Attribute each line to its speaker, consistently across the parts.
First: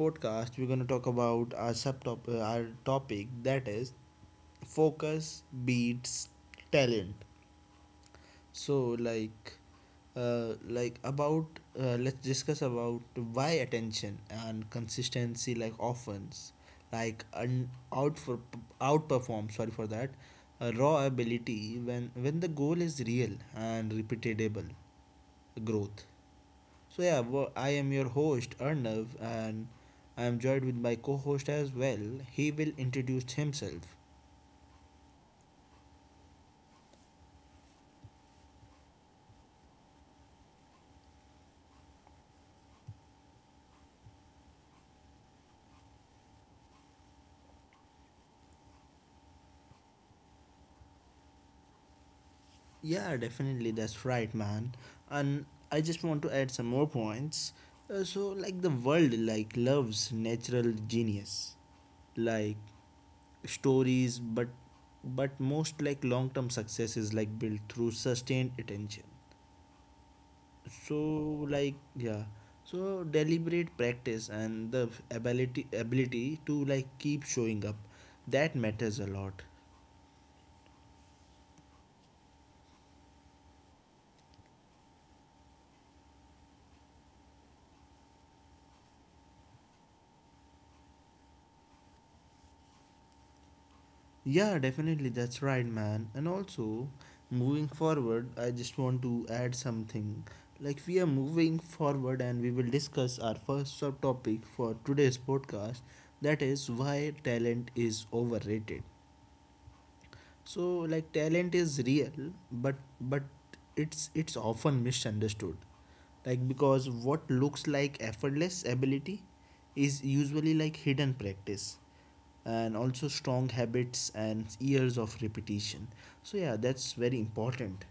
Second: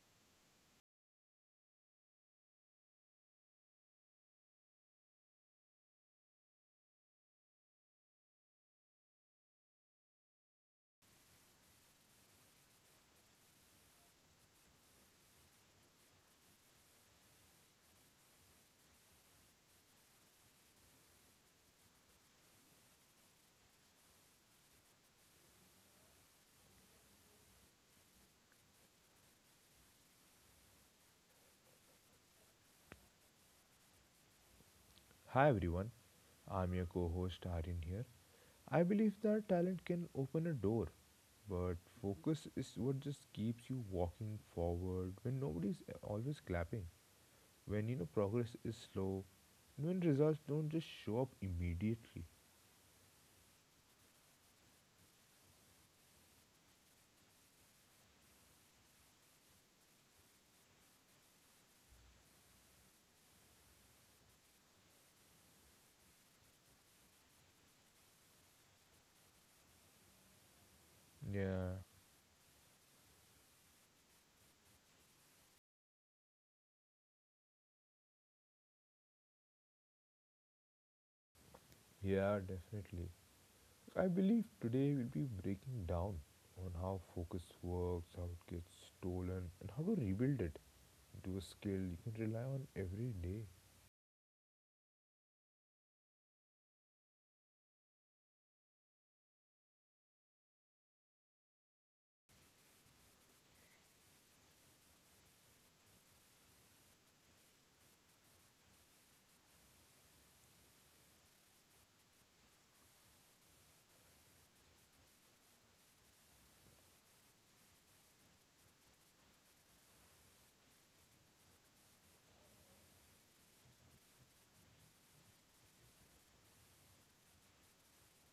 Speaker 1: podcast we're going to talk about our subtop our topic that is focus beats talent. So like about let's discuss about why attention and consistency like offense like un- out for outperform. Sorry for that. Raw ability when the goal is real and repeatable growth. So I am your host Arnav, and I am joined with my co-host as well. He will introduce himself.
Speaker 2: Hi everyone, I'm your co host Aryan here. I believe that talent can open a door, but focus is what just keeps you walking forward when nobody's always clapping, when you know progress is slow, and when results don't just show up immediately.
Speaker 1: Yeah, definitely, that's right, man. And I just want to add some more points. Like the world, like loves natural genius, like stories, but most like long-term success is like built through sustained attention. So
Speaker 2: Yeah,
Speaker 1: like yeah deliberate practice and the ability to like keep showing up, that matters a lot.
Speaker 2: yeah, definitely. I believe today we'll be breaking down on how focus works, how it gets stolen, and how to rebuild it into a skill you can rely on every day.
Speaker 1: Yeah, definitely, that's right, man. And also, moving forward, I just want to add something. Like, we are moving forward and we will discuss our first subtopic for today's podcast, that is why talent is overrated. So like talent is real, but it's often misunderstood. Like because what looks like effortless ability is usually like hidden practice, and also strong habits and years of repetition. So yeah, that's very important.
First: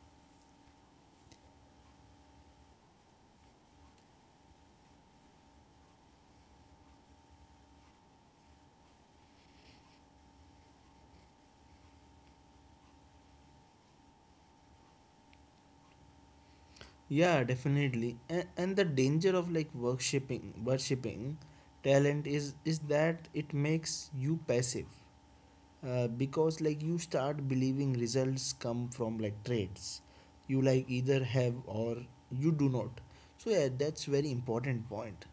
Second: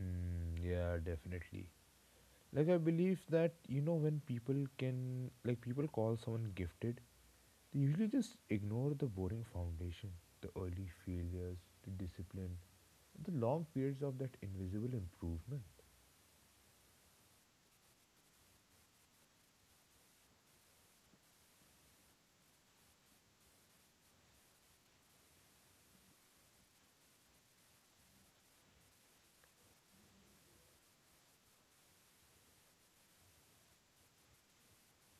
Speaker 2: Mm, yeah, definitely. Like I believe that you know when people can like people call someone gifted, they usually just ignore the boring foundation, the early failures, the discipline, the long periods of that invisible improvement.
Speaker 1: Yeah, definitely. And the danger of like worshipping talent is that it makes you passive, because like you start believing results come from like traits you like either have or you do not. So yeah, that's very important point.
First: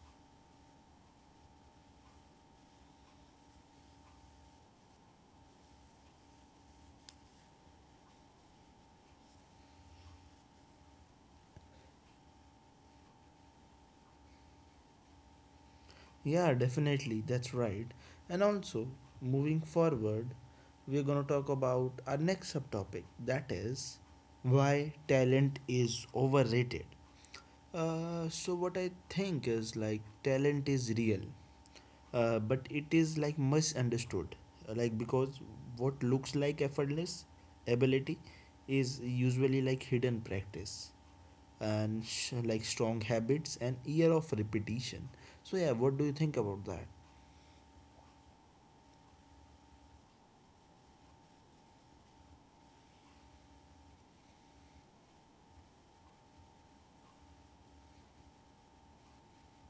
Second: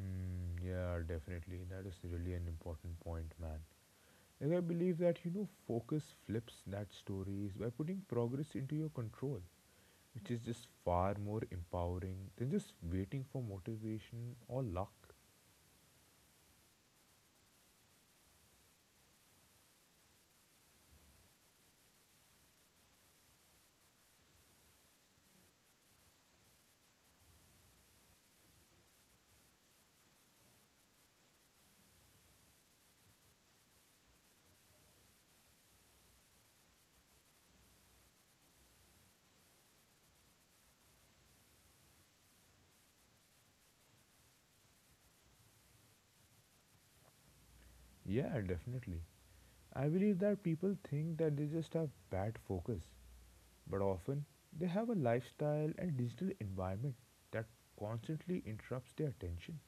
Speaker 2: Mm, yeah, definitely. That is really an important point, man. Like I believe that you know focus flips that stories by putting progress into your control, which is just far more empowering than just waiting for motivation or luck.
Speaker 1: Yeah, definitely. That's right. And also, moving forward, we're going to talk about our next subtopic, that is why talent is overrated. What I think is like talent is real, but it is like misunderstood. Like, because what looks like effortless ability is usually like hidden practice and like strong habits and year of repetition. So, yeah, what do you think about that?
Speaker 2: Yeah, definitely. I believe that people think that they just have bad focus, but often they have a lifestyle and digital environment that constantly interrupts their attention.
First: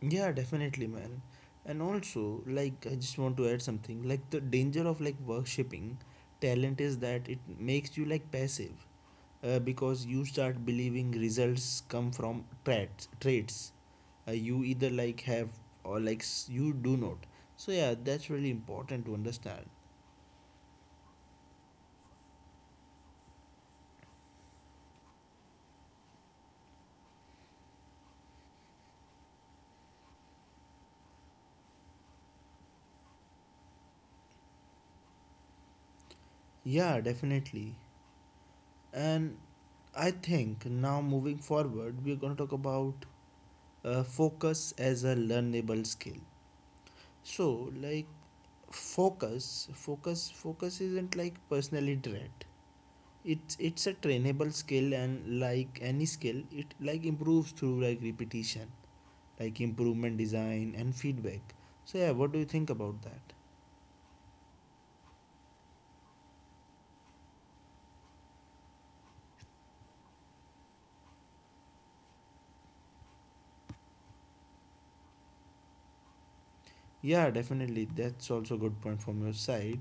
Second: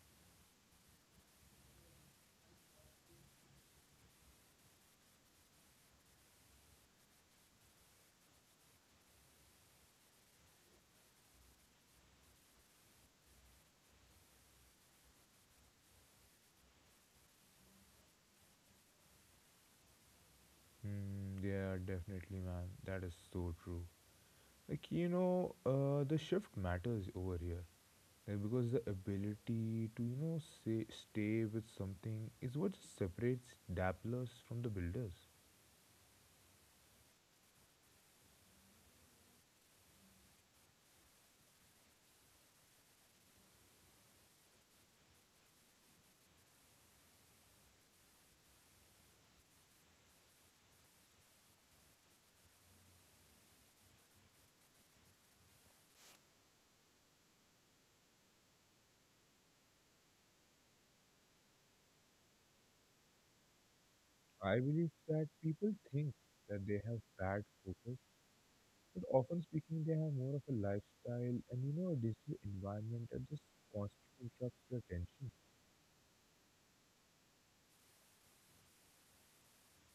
Speaker 1: Yeah, definitely, man. And also, like, I just want to add something. Like, the danger of like worshipping talent is that it makes you like passive, because you start believing results come from traits. Traits you either like have, or you do not. So yeah, that's really important to understand.
Speaker 2: Hmm, yeah, definitely, man. That is so true. Like, you know, the shift matters over here. Like, because the ability to, you know, say, stay with something is what separates dabblers from the builders.
Speaker 1: Yeah, definitely. And I think now moving forward, we're gonna talk about focus as a learnable skill. So, like focus isn't like personally trained. It's a trainable skill, and like any skill, it like improves through like repetition, like improvement, design, and feedback. So yeah, what do you think about that?
Speaker 2: I believe that people think that they have bad focus. But often speaking, they have more of a lifestyle and you know, a digital environment that just constantly interrupts your attention.
Speaker 1: Yeah, definitely. That's also a good point from your side.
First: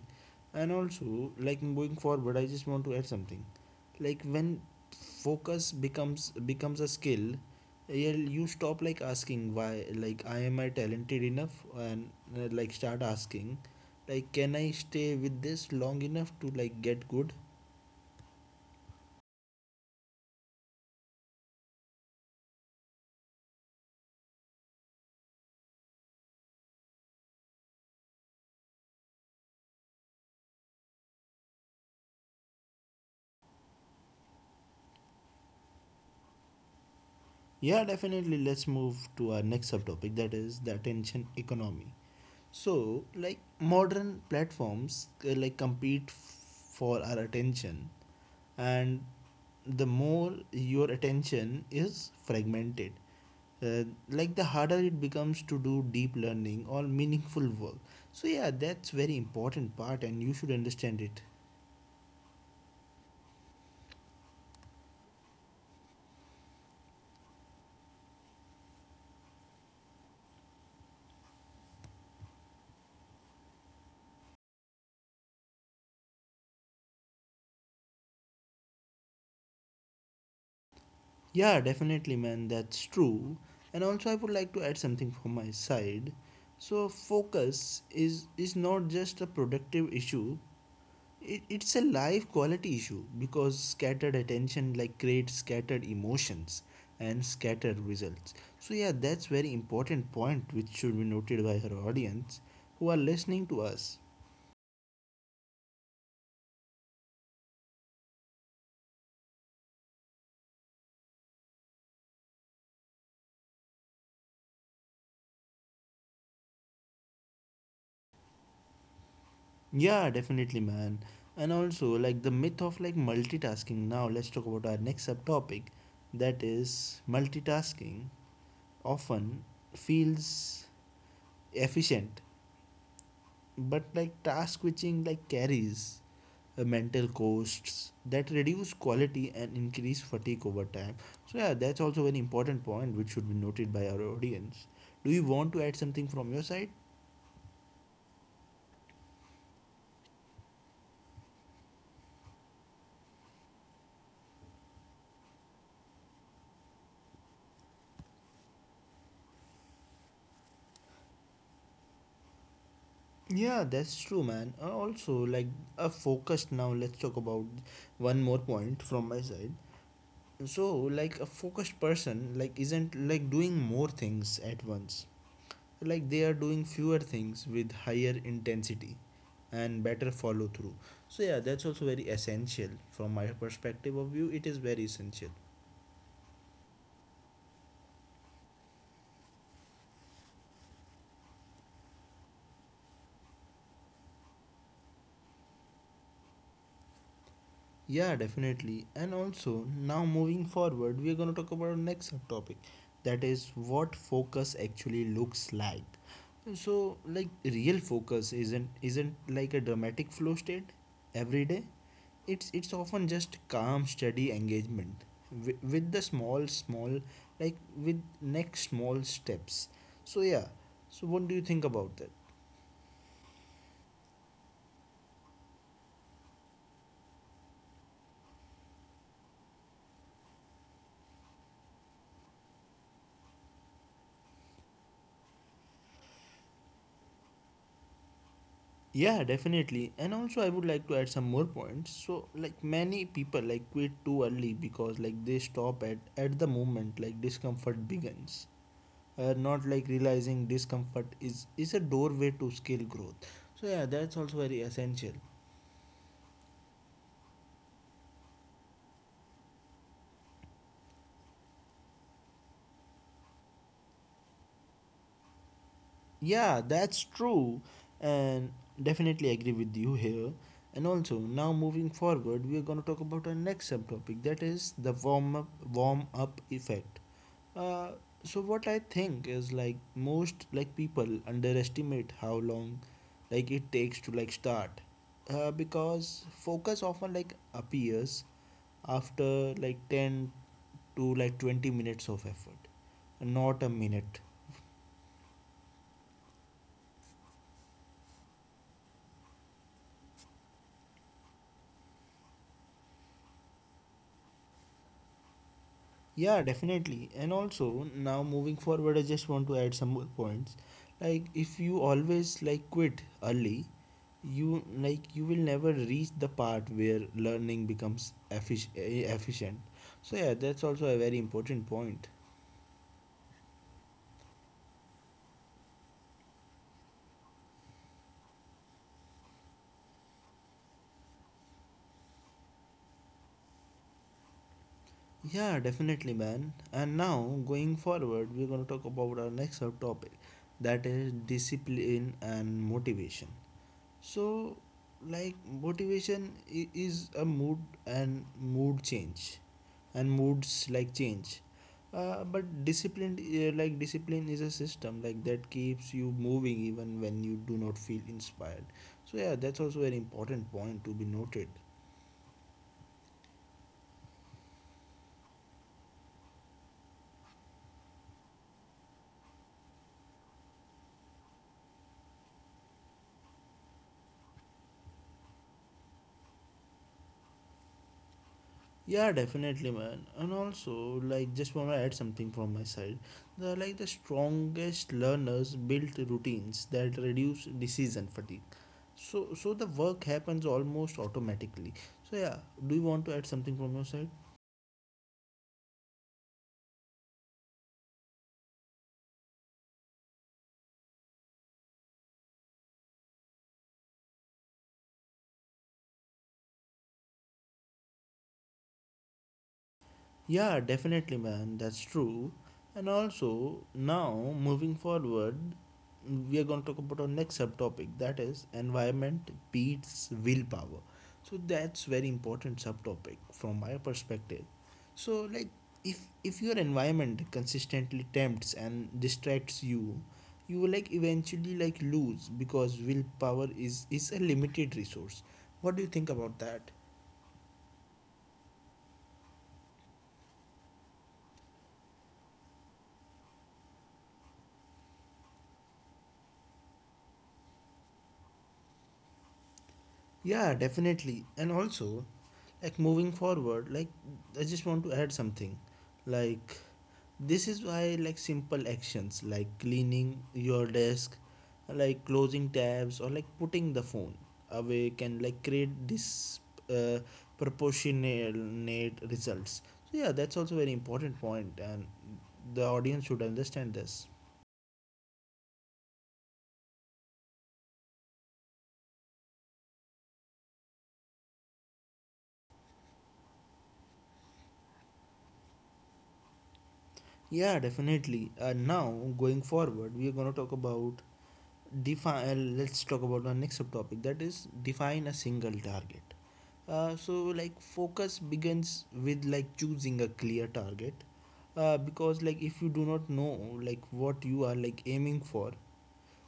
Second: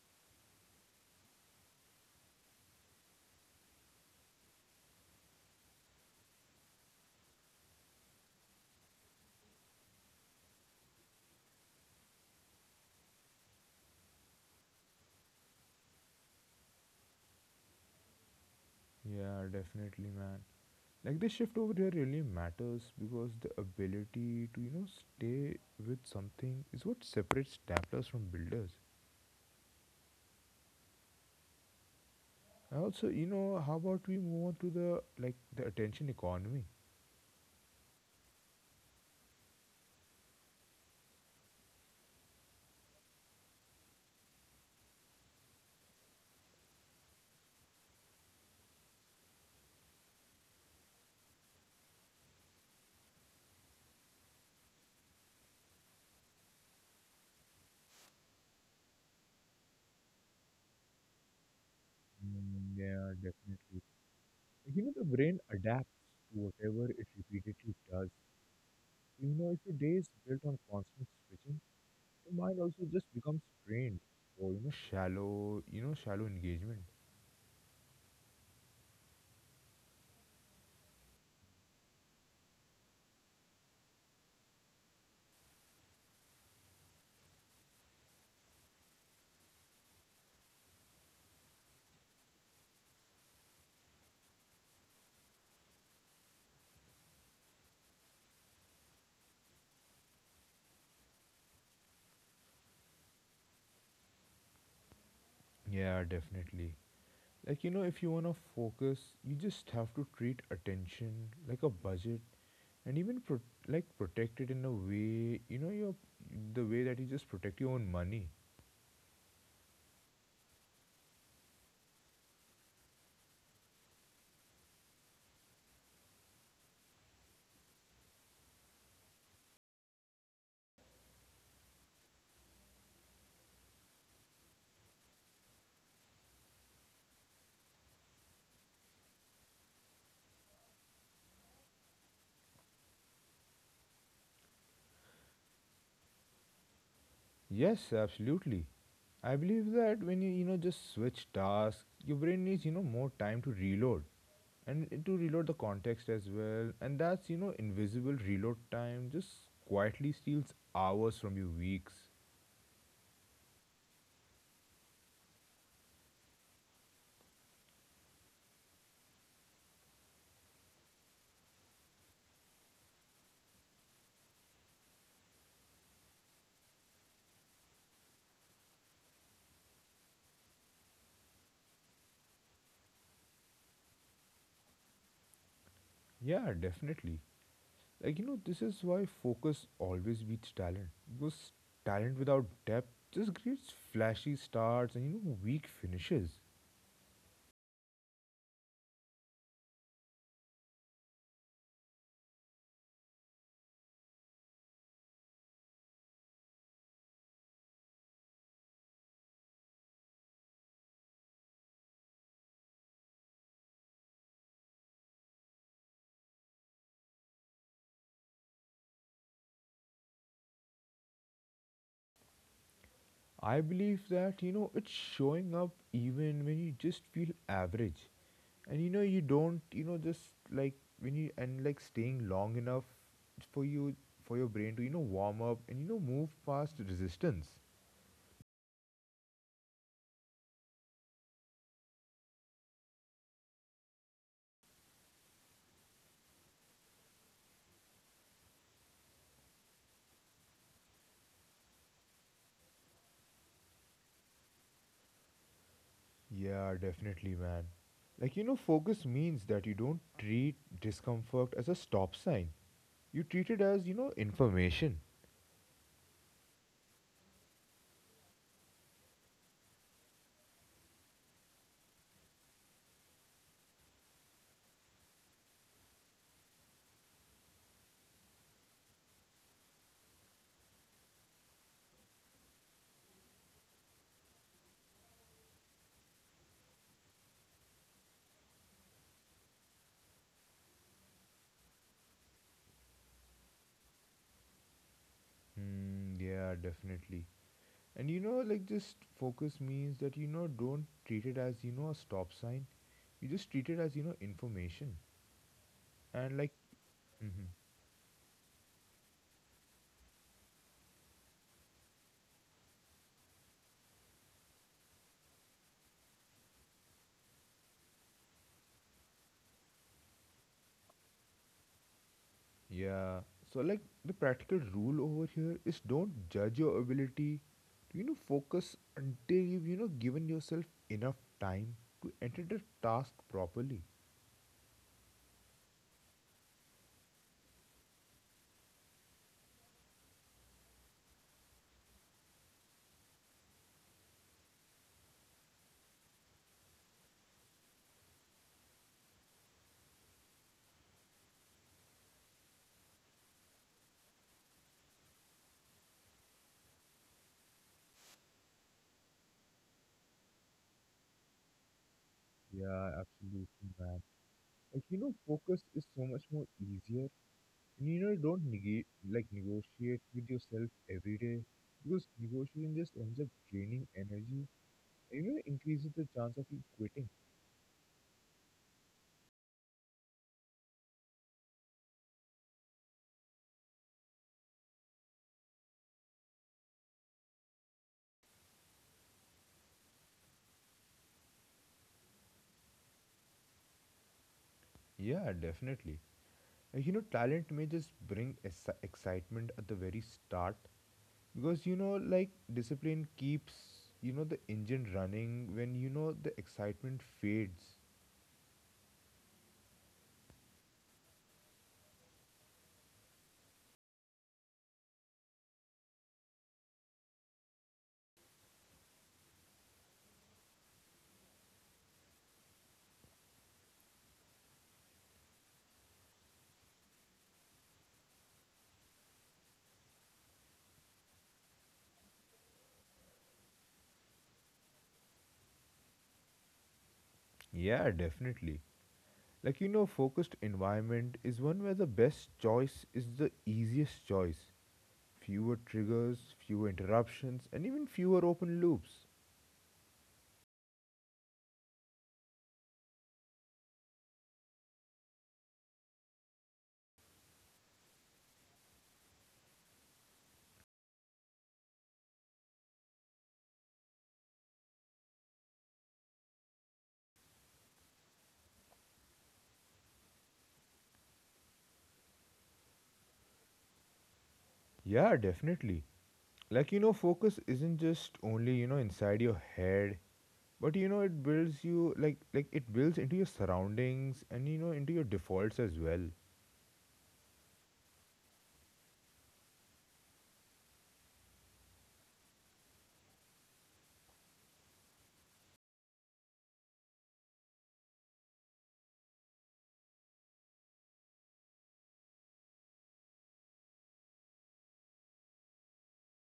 Speaker 1: And also, like moving forward, I just want to add something. Like when focus becomes a skill, yeah, you stop like asking, why, like I am I talented enough? And like start asking, like, can I stay with this long enough to like get good?
Speaker 2: Yeah, definitely, man. Like the shift over here really matters because the ability to you know stay with something is what separates dabblers from builders. And also, you know, how about we move on to the attention economy?
Speaker 1: Yeah, definitely. Let's move to our next subtopic, that is the attention economy. So like modern platforms like compete for our attention, and the more your attention is fragmented, uh, like the harder it becomes to do deep learning or meaningful work. So yeah, that's very important part and you should understand it.
Speaker 2: Mm, yeah, definitely. Like, you know, the brain adapts to whatever it repeatedly does. You know, if your day is built on constant switching, the mind also just becomes strained or you know shallow engagement.
Speaker 1: Yeah, definitely, man, that's true. And also, I would like to add something from my side. So focus is not just a productive issue. It's a life quality issue, because scattered attention like creates scattered emotions and scattered results. So yeah, that's very important point, which should be noted by her audience who are listening to us.
Speaker 2: Yeah, definitely. Like you know, if you wanna focus, you just have to treat attention like a budget, and even like protect it in a way you know your the way that you just protect your own money.
Speaker 1: Yeah, definitely, man. And also, like the myth of like multitasking. Now let's talk about our next subtopic, that is multitasking often feels efficient, but like task switching like carries mental costs that reduce quality and increase fatigue over time. So yeah, that's also an important point which should be noted by our audience. Do you want to add something from your side?
Speaker 2: Yes, absolutely. I believe that when you know just switch tasks, your brain needs you know more time to reload, and to reload the context as well. And that's you know invisible reload time just quietly steals hours from your weeks.
Speaker 1: Yeah, that's true, man. Also like a focused Now let's talk about one more point from my side. So like a focused person like isn't like doing more things at once. Like they are doing fewer things with higher intensity and better follow through. So yeah, that's also very essential from my perspective of view, it is very essential.
Speaker 2: Yeah, definitely. Like you know this is why focus always beats talent because talent without depth just creates flashy starts and you know weak finishes.
Speaker 1: Yeah, definitely. And also, now moving forward, we are going to talk about our next subtopic, that is what focus actually looks like. So like real focus isn't like a dramatic flow state every day. It's often just calm steady engagement with the small like with next small steps. So yeah, so what do you think about that?
Speaker 2: I believe that you know it's showing up even when you just feel average. And you know you don't you know just like when you and like staying long enough for you for your brain to you know warm up and you know move past resistance.
Speaker 1: Yeah, definitely. And also, I would like to add some more points. So like many people like quit too early, because like they stop at the moment like discomfort begins, not like realizing discomfort is a doorway to skill growth. So yeah, that's also very essential.
Speaker 2: Yeah definitely man, like you know focus means that you don't treat discomfort as a stop sign, you treat it as you know information.
Speaker 1: Yeah, that's true, and definitely agree with you here. And also, now moving forward, we are going to talk about our next subtopic, that is the warm up effect. Uh, so what I think is like most like people underestimate how long like it takes to like start, because focus often like appears after like 10 to like 20 minutes of effort, not a minute.
Speaker 2: Mm, yeah definitely. And you know like just focus means that you know don't treat it as you know a stop sign, you just treat it as you know information and
Speaker 1: Yeah,
Speaker 2: like.
Speaker 1: definitely. And
Speaker 2: Mhm.
Speaker 1: also, now moving forward, I just want to add some more points. Like, if you always like quit early, you like you will never reach the part where learning becomes efficient. So yeah, that's also a very important point.
Speaker 2: Yeah. So like the practical rule over here is don't judge your ability. You know, focus until you've you know given yourself enough time to enter the task properly.
Speaker 1: Yeah, definitely, man. And now going forward, we're gonna talk about our next subtopic, that is discipline and motivation. So like motivation is a mood, and mood change, and moods like change, but discipline, like discipline is a system like that keeps you moving even when you do not feel inspired. So yeah, that's also an important point to be noted.
Speaker 2: Yeah, absolutely, man. Like you know, focus is so much more easier, and you know, don't negate like negotiate with yourself every day because negotiating just ends up draining energy. And, you know, increases the chance of you quitting.
Speaker 1: Yeah, definitely, man. And also, like, just want to add something from my side. The strongest learners built routines that reduce decision fatigue. So the work happens almost automatically. So, yeah. Do you want to add something from your side?
Speaker 2: Yeah, definitely. You know, talent may just bring excitement at the very start because you know, like discipline keeps you know the engine running when you know the excitement fades.
Speaker 1: Yeah, definitely, man, that's true. And also, now moving forward, we are going to talk about our next subtopic, that is environment beats willpower. So that's very important subtopic from my perspective. So like if your environment consistently tempts and distracts you, you will like eventually like lose, because willpower is a limited resource. What do you think about that?
Speaker 2: Yeah, definitely. Like you know, focused environment is one where the best choice is the easiest choice. Fewer triggers, fewer interruptions, and even fewer open loops.
Speaker 1: Yeah, definitely. And also, like moving forward, like I just want to add something. Like this is why like simple actions like cleaning your desk, like closing tabs or like putting the phone away can like create this uh, proportionate results. So yeah, that's also very important point and the audience should understand this.
Speaker 2: Yeah, definitely. Like, you know, focus isn't just only, you know, inside your head, but you know it builds you like it builds into your surroundings and you know into your defaults as well.
Speaker 1: Yeah, definitely. And now going forward, we are going to talk about define. Let's talk about our next subtopic, that is define a single target. So like focus begins with like choosing a clear target, because like if you do not know like what you are like aiming for,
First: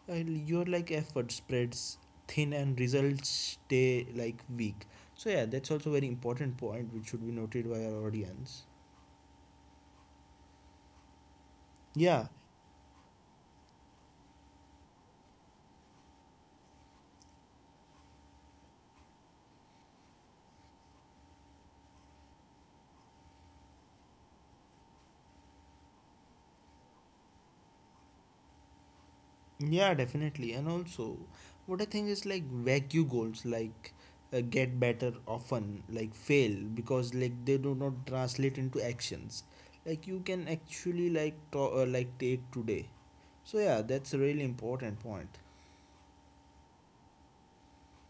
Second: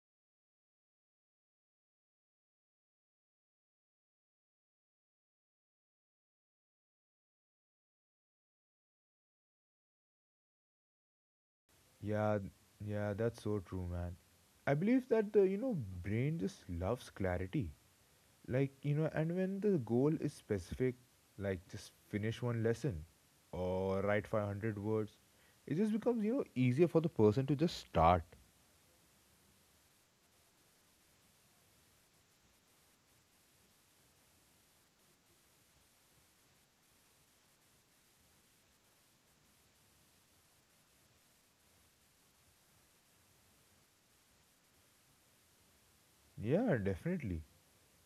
Speaker 1: your like effort spreads thin and results stay like weak. So yeah, that's also very important point which should be noted by our audience. Yeah,
Speaker 2: Yeah yeah that's so true man. I believe that the you know brain just loves clarity, like you know and when the goal is specific, like just finish one lesson or write 500 words, it just becomes you know easier for the person to just start.
Speaker 1: Yeah, definitely. And also, what I think is like vacuum goals, like get better often, like fail because like they do not translate into actions. Like you can actually like take today. So yeah, that's a really important point.
Speaker 2: Yeah definitely,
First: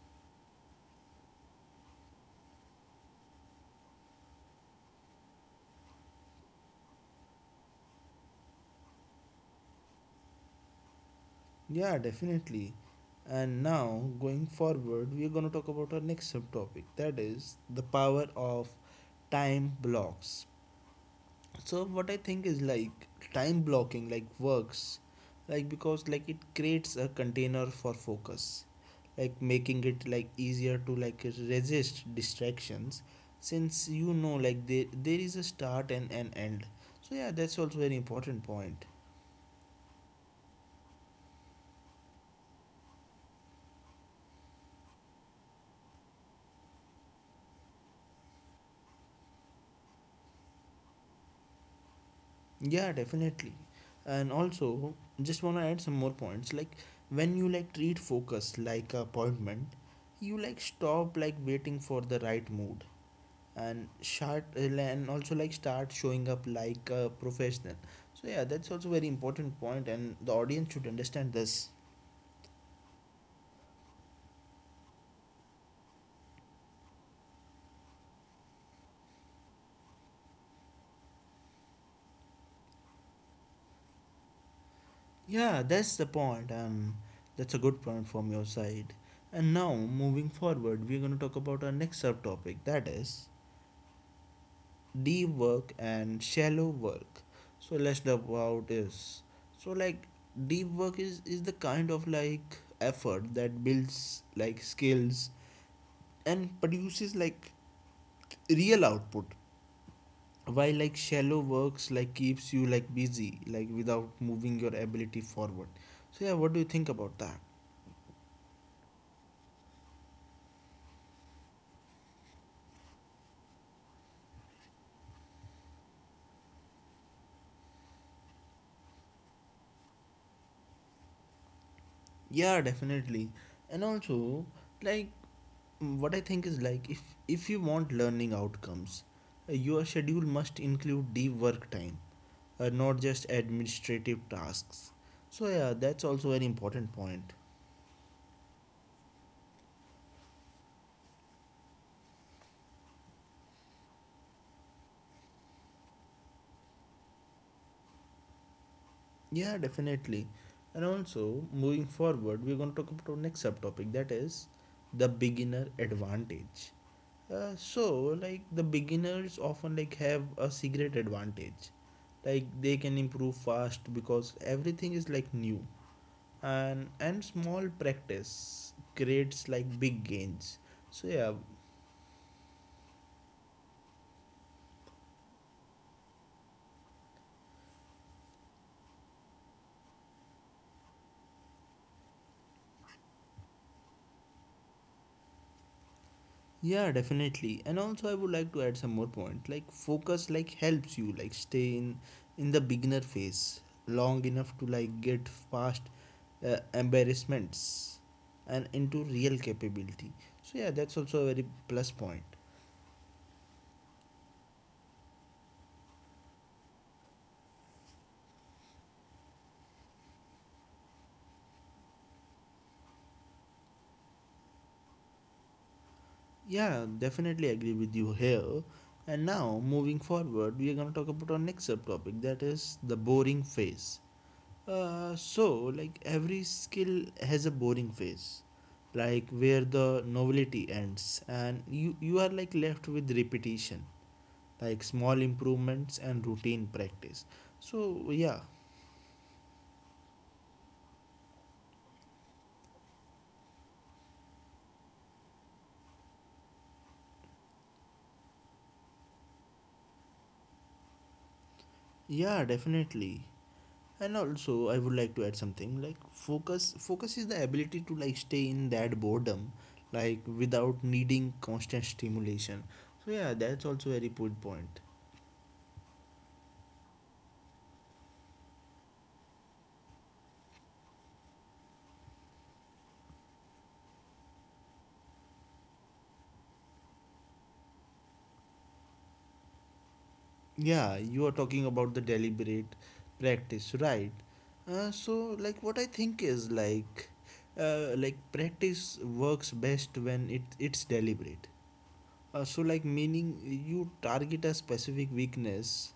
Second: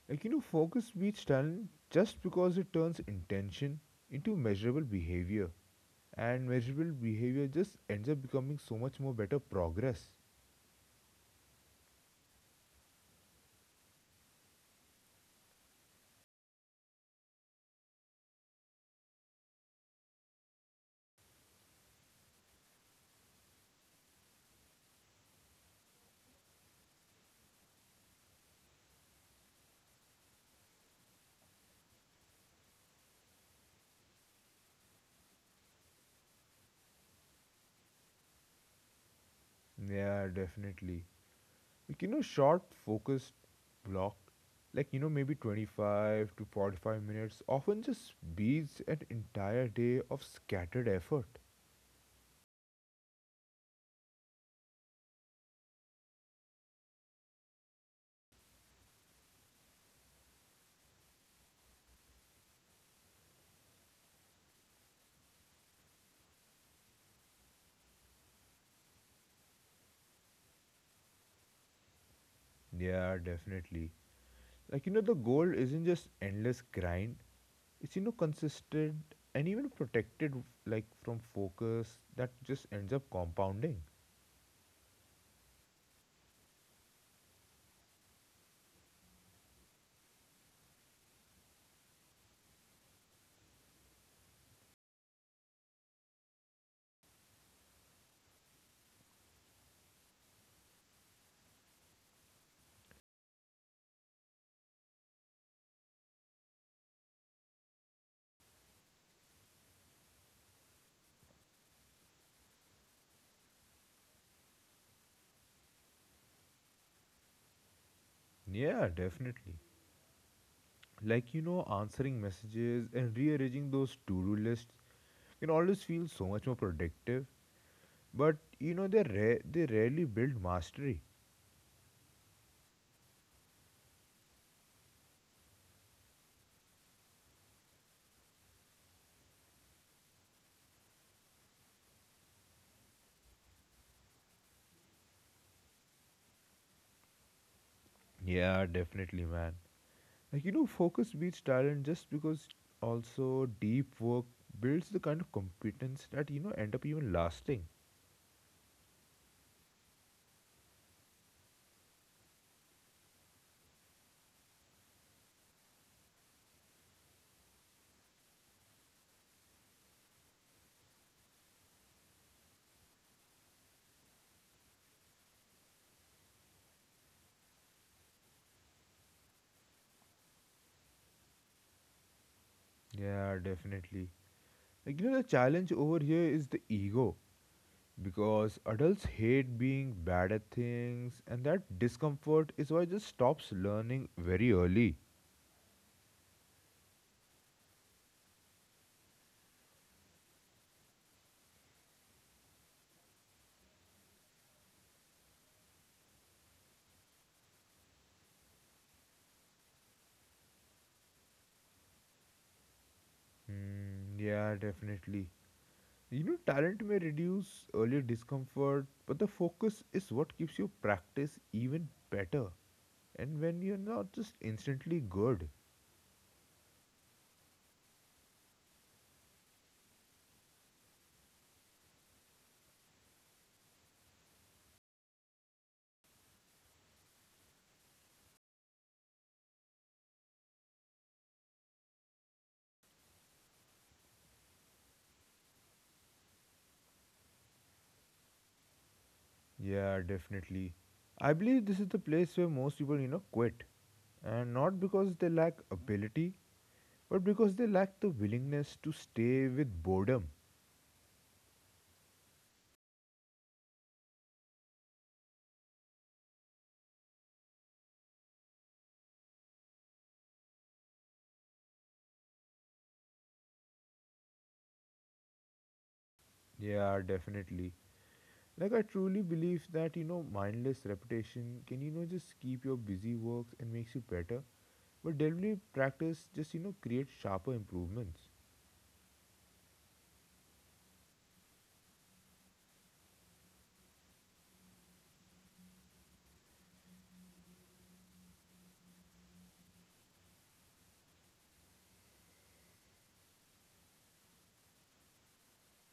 Speaker 2: like you know focus beats talent just because it turns intention into measurable behavior, and measurable behavior just ends up becoming so much more better progress.
Speaker 1: Yeah, definitely. And now going forward, we're gonna talk about our next subtopic. That is the power of time blocks. So what I think is like, time blocking like works like because like it creates a container for focus, like making it like easier to like resist distractions, since you know like there is a start and an end. So yeah, that's also very important point.
Speaker 2: Yeah definitely, like you know short focused block, like you know maybe 25 to 45 minutes often just beats an entire day of scattered effort.
Speaker 1: Yeah, definitely. And also, just want to add some more points, like when you like treat focus like appointment, you like stop like waiting for the right mood, and start and also like start showing up like a professional. So yeah, that's also very important point, and the audience should understand this.
Speaker 2: Yeah definitely, like you know the goal isn't just endless grind, it's you know consistent and even protected, like from focus that just ends up compounding.
Speaker 1: Yeah, that's the point, and that's a good point from your side. And now moving forward, we're going to talk about our next subtopic, that is deep work and shallow work. So let's talk about this. So like deep work is the kind of like effort that builds like skills and produces like real output, while like shallow works like keeps you like busy, like without moving your ability forward. So yeah, what do you think about that?
Speaker 2: Yeah definitely, like you know answering messages and rearranging those to-do lists can always feel so much more productive, but you know they rarely build mastery.
Speaker 1: Yeah, definitely. And also like what I think is like, if you want learning outcomes, your schedule must include deep work time, not just administrative tasks. So yeah, that's also an important point.
Speaker 2: Yeah definitely man, like you know focus beats talent just because also deep work builds the kind of competence that you know end up even lasting.
Speaker 1: Yeah, definitely. And also, moving forward, we're going to talk about our next subtopic that is the beginner advantage. So, like the beginners often like have a secret advantage. Like they can improve fast because everything is like new. And small practice creates like big gains. So yeah,
Speaker 2: Yeah definitely, like you know the challenge over here is the ego because adults hate being bad at things and that discomfort is why just stops learning very early.
Speaker 1: yeah, definitely. And also I would like to add some more point. Like focus like helps you like stay in the beginner phase long enough to like get past embarrassments and into real capability. So yeah, that's also a very plus point.
Speaker 2: Mm, yeah definitely. You know talent may reduce early discomfort but the focus is what keeps your practice even better, and when you're not just instantly good.
Speaker 1: Yeah, definitely agree with you here. And now moving forward, we are going to talk about our next subtopic that is the boring phase. So, like every skill has a boring phase, like where the novelty ends, and you are like left with repetition, like small improvements and routine practice. So, yeah,
Speaker 2: Yeah definitely, I believe this is the place where most people you know quit, and not because they lack ability but because they lack the willingness to stay with boredom.
Speaker 1: yeah, definitely. And also, I would like to add something like focus. Focus is the ability to like stay in that boredom, like without needing constant stimulation. So, yeah, that's also a very good point.
Speaker 2: Yeah, definitely. Like I truly believe that you know mindless repetition can you know just keep your busy works and makes you better, but deliberate practice just you know creates sharper improvements.
Speaker 1: Yeah, you are talking about the deliberate practice, right? So, like, what I think is like practice works best when it's deliberate. So, like, meaning you target a specific weakness,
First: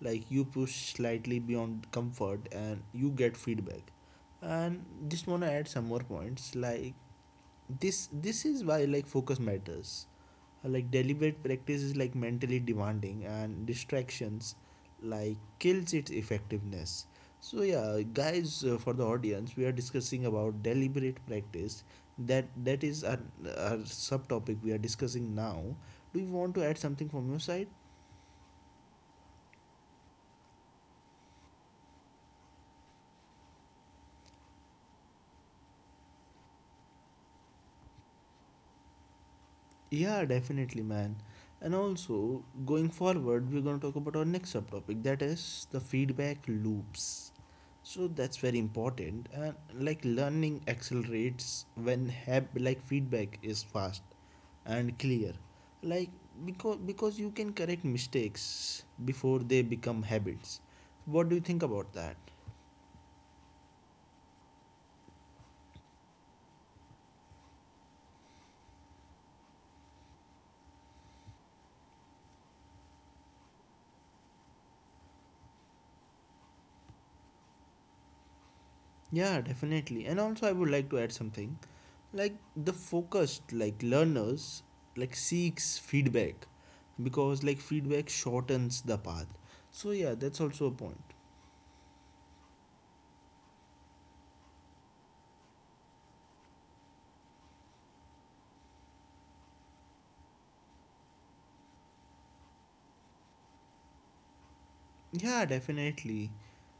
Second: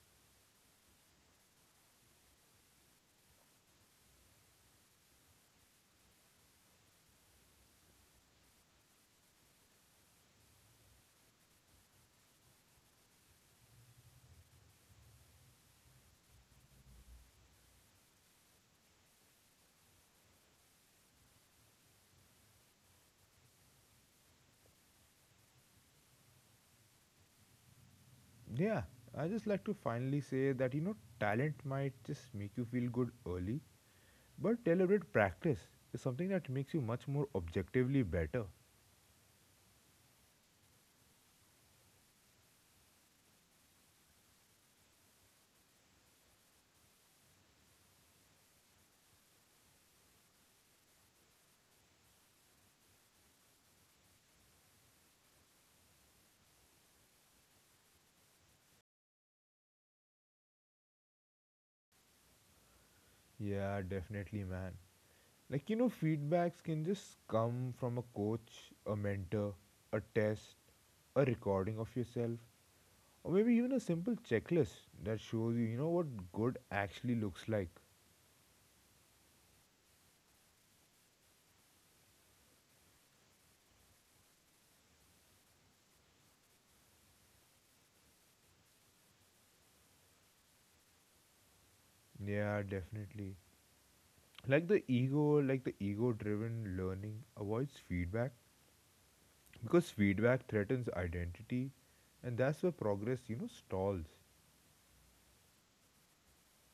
Speaker 1: like you push slightly beyond comfort, and you get feedback. And just wanna add some more points, like this is why like focus matters. Like deliberate practice is like mentally demanding, and distractions like kills its effectiveness. So yeah guys, for the audience, we are discussing about deliberate practice. That is our subtopic we are discussing now. Do you want to add something from your side?
Speaker 2: Yeah, I just like to finally say that you know talent might just make you feel good early, but deliberate practice is something that makes you much more objectively better.
Speaker 1: Yeah, definitely, man. And also, going forward, we're going to talk about our next subtopic that is the feedback loops. So that's very important. And like learning accelerates when have like feedback is fast and clear. Like because you can correct mistakes before they become habits. What do you think about that?
Speaker 2: Yeah, definitely, man. Like, you know, feedbacks can just come from a coach, a mentor, a test, a recording of yourself, or maybe even a simple checklist that shows you, you know, what good actually looks like.
Speaker 1: Yeah, definitely. And also, I would like to add something like the focused like learners like seeks feedback because like feedback shortens the path. So yeah, that's also a point.
Speaker 2: Yeah, definitely. Like the ego driven learning avoids feedback because feedback threatens identity and that's where progress, you know, stalls.
Speaker 1: Yeah, definitely,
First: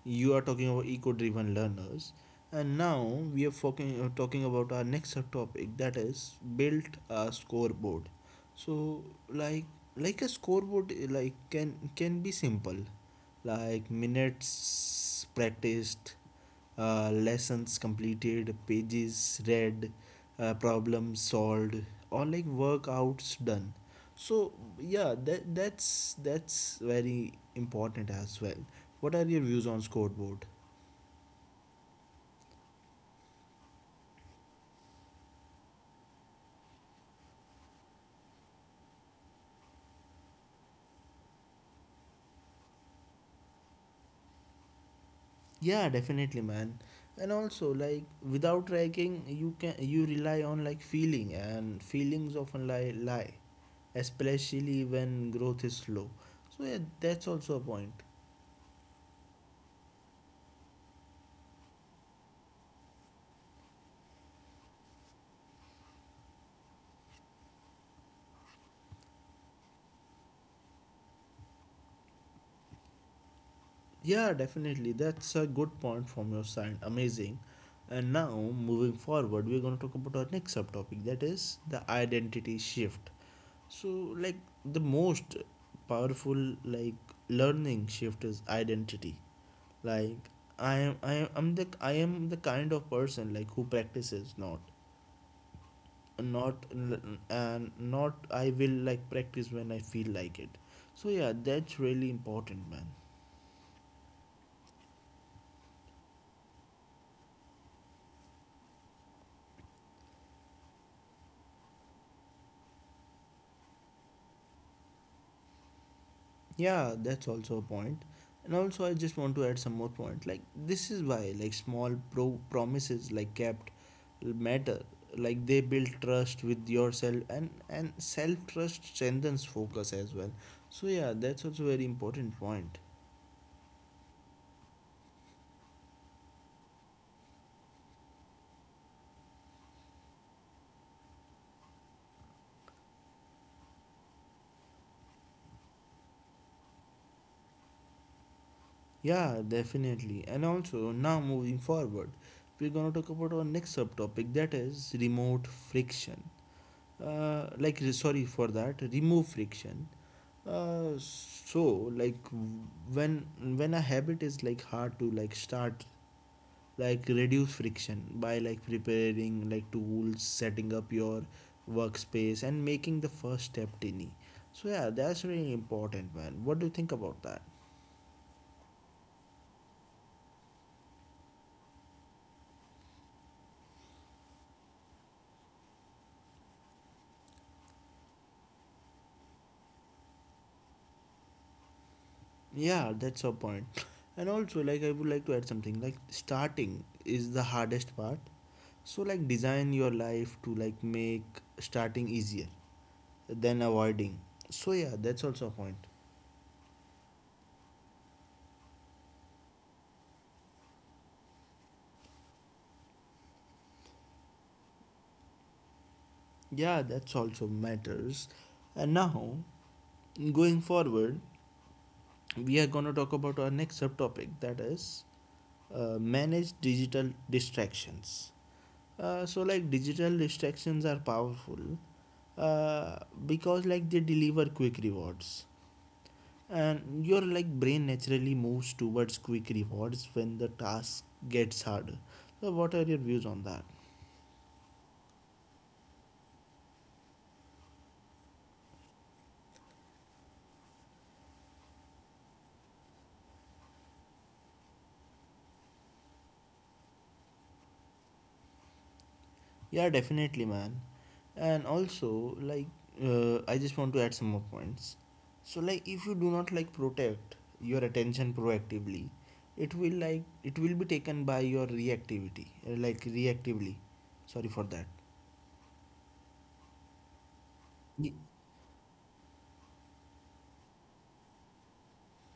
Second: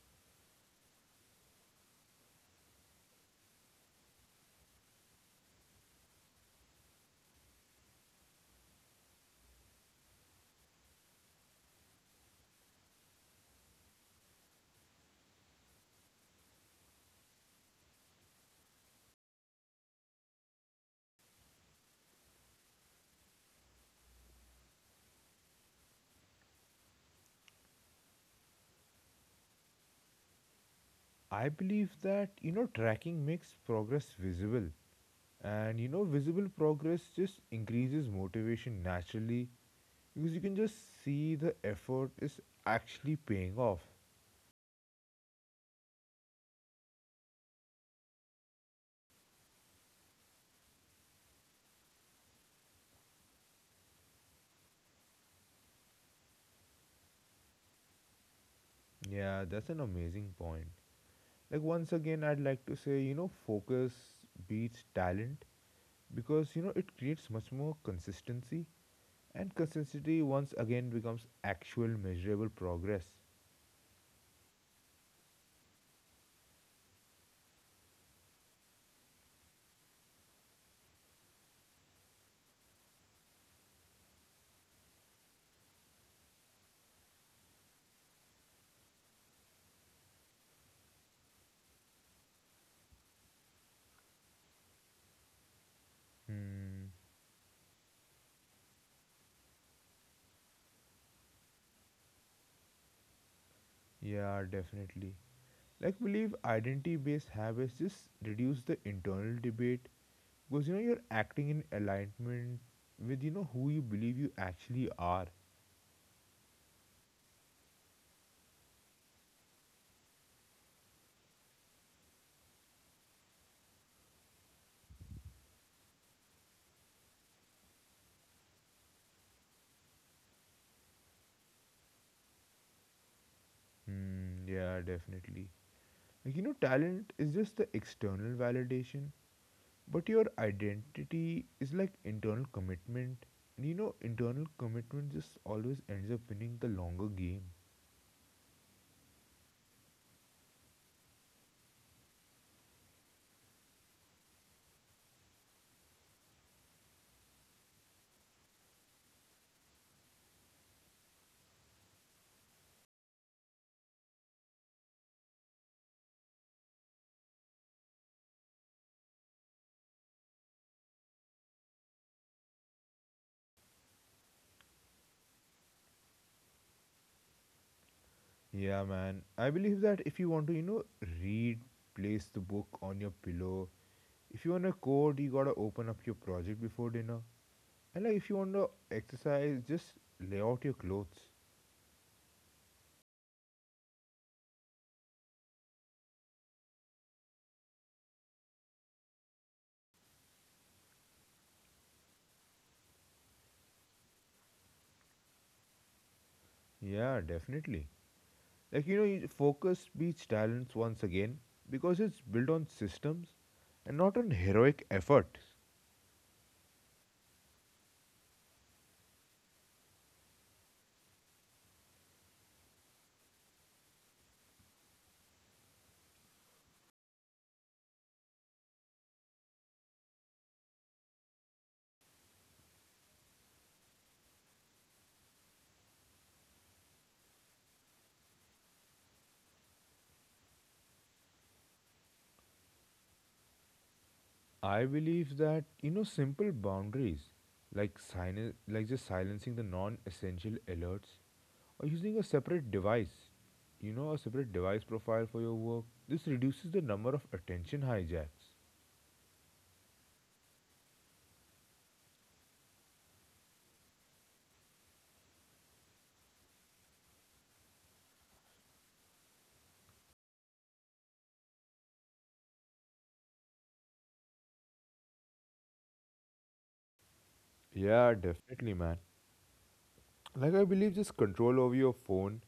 Speaker 1: you are talking about eco driven learners. And now we are talking about our next subtopic that is built a scoreboard. So like like a scoreboard, like can be simple, like minutes practiced, lessons completed, pages read, problems solved, or like workouts done. So yeah, that's very important as well. What are your views on scoreboard?
Speaker 2: I believe that, you know, tracking makes progress visible and, you know, visible progress just increases motivation naturally because you can just see the effort is actually paying off.
Speaker 1: Yeah, definitely, man. And also, like without tracking, you rely on like feeling, and feelings often lie, especially when growth is slow. So yeah, that's also a point.
Speaker 2: Yeah, that's an amazing point. Like once again I'd like to say you know focus beats talent because you know it creates much more consistency, and consistency once again becomes actual measurable progress.
Speaker 1: Yeah, definitely. That's a good point from your side. Amazing. And now, moving forward, we're going to talk about our next subtopic that is the identity shift. So, like, the most powerful, like, learning shift is identity. Like, I am the kind of person like who practices, not, not,
Speaker 2: Hmm
Speaker 1: and not. I will like practice when I feel like it. So yeah, that's really important, man.
Speaker 2: yeah definitely, like believe identity based habits just reduce the internal debate because you know you're acting in alignment with you know who you believe you actually are.
Speaker 1: Yeah, that's also a point. And also, I just want to add some more point. Like this is why like small pro promises like kept matter. Like they build trust with yourself, and self trust strengthens focus as well. So yeah, that's also very important point.
Speaker 2: Hmm yeah definitely, like you know talent is just the external validation. But your identity is like internal commitment. And you know, internal commitment just always ends up winning the longer game.
Speaker 1: Yeah, definitely. And also now moving forward, we're gonna talk about our next subtopic that is remote friction. Like re- sorry for that, remove friction. So like w- when when a habit is like hard to like start, like reduce friction by like preparing like tools, setting up your workspace, and making the first step tiny. So yeah, that's really important, man. What do you think about that?
Speaker 2: Yeah, man. I believe that if you want to, you know, read, place the book on your pillow. If you want to code, you gotta open up your project before dinner. And like, if you want to exercise, just lay out your clothes.
Speaker 1: Yeah, that's a point. And also like I would like to add something like starting is the hardest part. So like design your life to like make starting easier than avoiding. So yeah, that's also a point.
Speaker 2: Yeah, definitely. Like, you know, you focus beats talents once again because it's built on systems and not on heroic efforts.
Speaker 1: Yeah, that's also matters. And now, going forward, we are going to talk about our next subtopic that is manage digital distractions. So, like, digital distractions are powerful, uh, because, like, they deliver quick rewards, and your like brain naturally moves towards quick rewards when the task gets harder. So, what are your views on that?
Speaker 2: I believe that you know simple boundaries like silence, like just silencing the non-essential alerts or using a separate device, you know, a separate device profile for your work. This reduces the number of attention hijacks.
Speaker 1: Yeah, definitely, man. And also, like, I just want to add some more points. So, like, if you do not like protect your attention proactively, it will be taken by your reactivity, like reactively. Sorry for that.
Speaker 2: Yeah,
Speaker 1: Y-
Speaker 2: definitely, man. Like I believe this control over your phone,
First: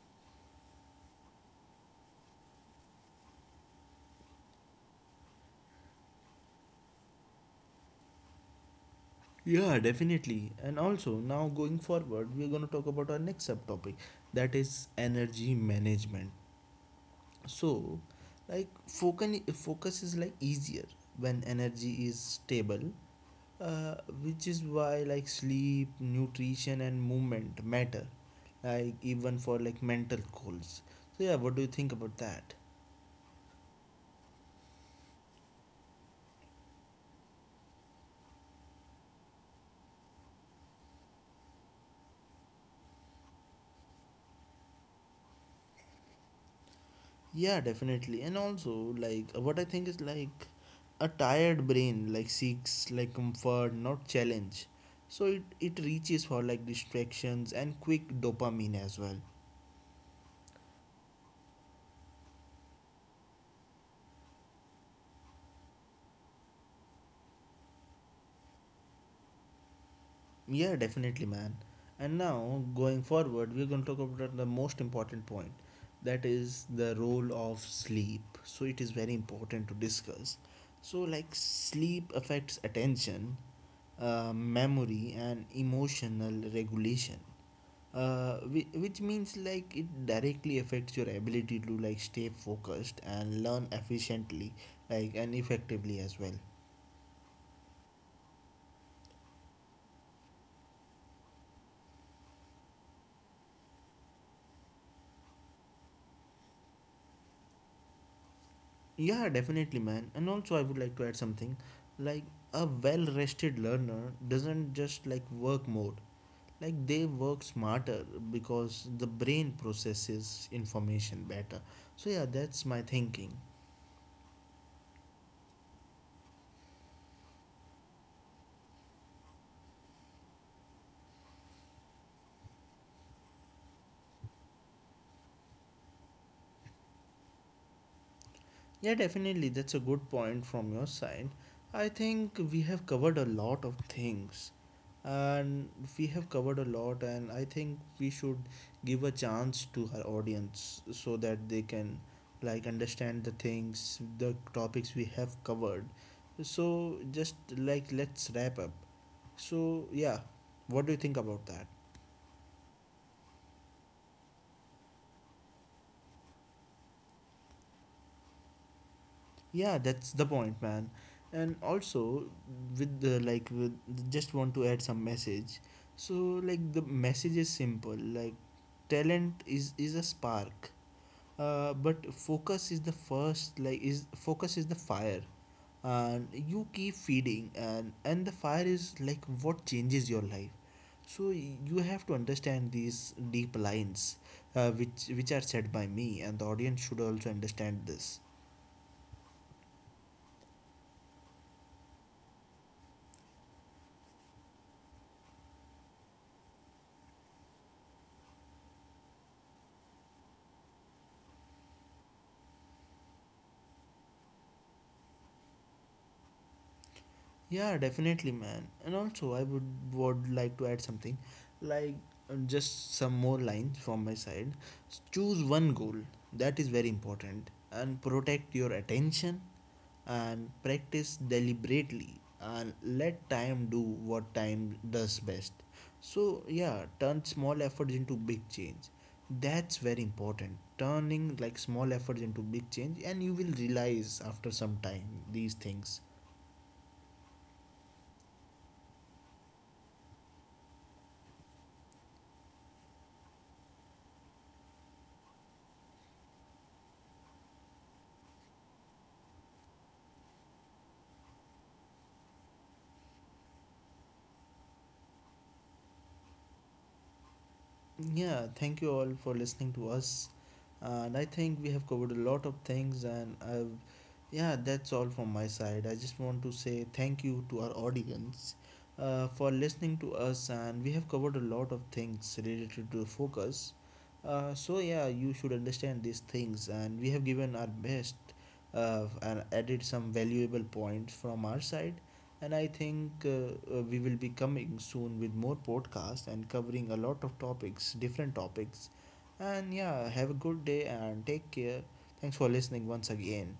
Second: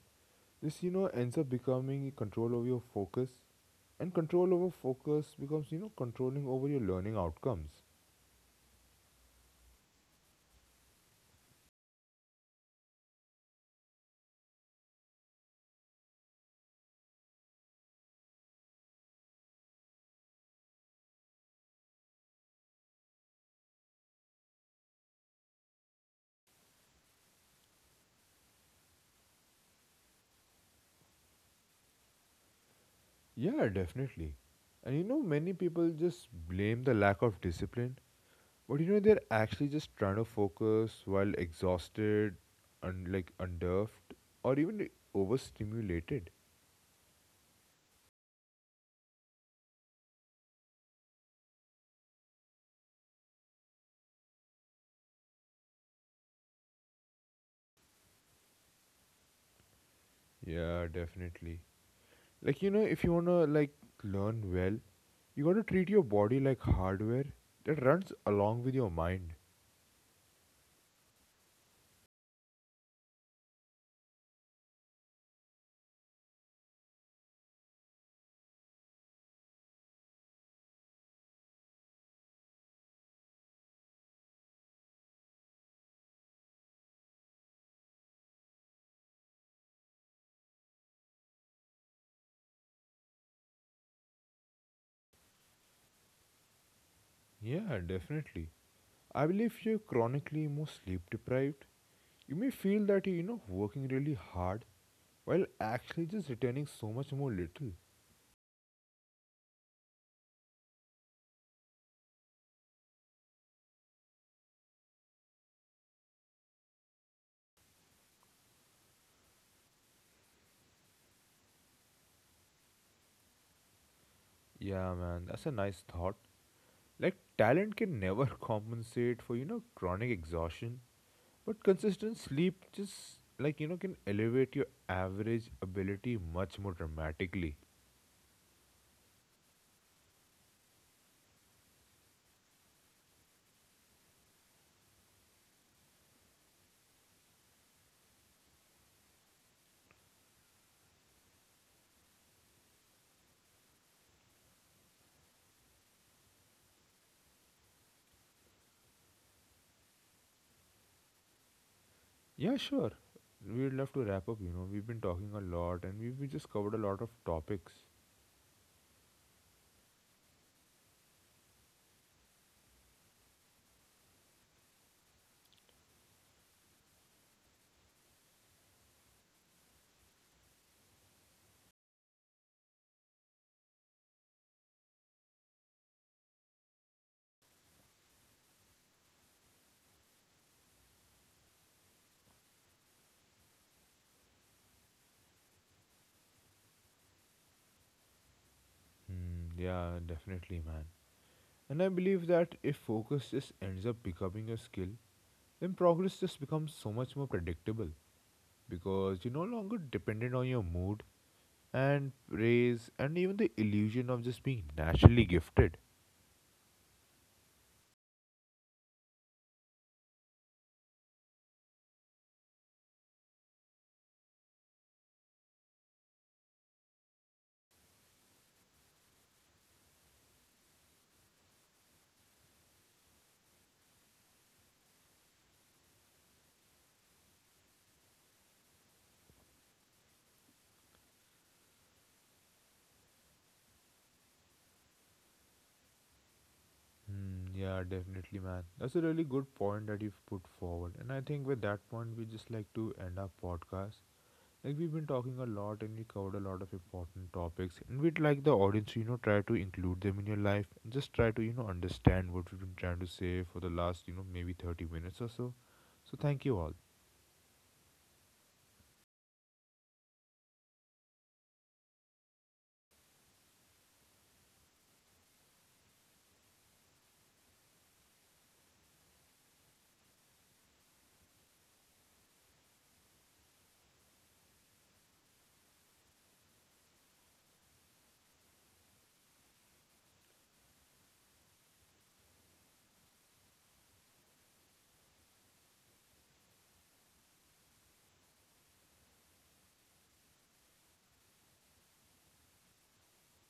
Speaker 2: this you know ends up becoming control over your focus, and control over focus becomes you know controlling over your learning outcomes.
Speaker 1: Yeah, definitely. And also, now going forward, we're going to talk about our next subtopic that is energy management. So, like focus is like easier when energy is stable, uh, which is why like sleep, nutrition and movement matter, like even for like mental goals. So yeah, what do you think about that?
Speaker 2: Yeah, definitely. And you know, many people just blame the lack of discipline. But you know, they're actually just trying to focus while exhausted and like unnerved or even overstimulated.
Speaker 1: Yeah, definitely. And also like what I think is like a tired brain like seeks like comfort, not challenge. So it reaches for like distractions and quick dopamine as well.
Speaker 2: Yeah, definitely. Like, you know, if you wanna like learn well, you gotta treat your body like hardware that runs along with your mind.
Speaker 1: Yeah, definitely, man. And now, going forward, we're going to talk about the most important point that is the role of sleep. So, it is very important to discuss. So, like, sleep affects attention, memory, and emotional regulation. Which means like it directly affects your ability to like stay focused and learn efficiently, like and effectively as well.
Speaker 2: Yeah, definitely. I believe if you're chronically more sleep deprived, you may feel that you're, you know, working really hard while actually just returning so much more little.
Speaker 1: Yeah, definitely, man. And also, I would like to add something like a well rested learner doesn't just like work more, like they work smarter because the brain processes information better. So, yeah, that's my thinking.
Speaker 2: Yeah, man, that's a nice thought. Like talent can never compensate for, you know, chronic exhaustion, but consistent sleep just like, you know, can elevate your average ability much more dramatically.
Speaker 1: Yeah, definitely. That's a good point from your side. I think we have covered a lot of things, and we have covered a lot, and I think we should give a chance to our audience so that they can like understand the things, the topics we have covered. So just like let's wrap up. So yeah, what do you think about that?
Speaker 2: Yeah, sure. We'd love to wrap up, you know. We've been talking a lot and we just covered a lot of topics.
Speaker 1: Yeah, that's the point, man. And also, with the like, with just want to add some message. So, like, the message is simple. Like, talent is a spark, but focus is the first. Like, is focus is the fire, and you keep feeding, and the fire is like what changes your life. So y- you have to understand these deep lines, which are said by me, and the audience should also understand this.
Speaker 2: Hmm, yeah, definitely, man. And I believe that if focus just ends up becoming a skill, then progress just becomes so much more predictable because you're no longer dependent on your mood and praise and even the illusion of just being naturally gifted.
Speaker 1: Yeah, definitely, man. And also, I would like to add something, like just some more lines from my side. S- Choose one goal, that is very important, and protect your attention, and practice deliberately, and let time do what time does best. So yeah, turn small efforts into big change. That's very important. Turning like small efforts into big change, and you will realize after some time these things.
Speaker 2: Hmm, yeah, definitely, man. That's a really good point that you've put forward. And I think with that point, we just like to end our podcast. Like we've been talking a lot and we covered a lot of important topics, and we'd like the audience, to, you know, try to include them in your life and just try to, you know, understand what we've been trying to say for the last, you know, maybe 30 minutes or so. So thank you all.
Speaker 1: Yeah, thank you all for listening to us. And I think we have covered a lot of things, and I've, yeah, that's all from my side. I just want to say thank you to our audience for listening to us, and we have covered a lot of things related to focus. So, yeah, you should understand these things, and we have given our best and added some valuable points from our side. And I think we will be coming soon with more podcasts and covering a lot of topics, different topics. And yeah, have a good day and take care. Thanks for listening once again.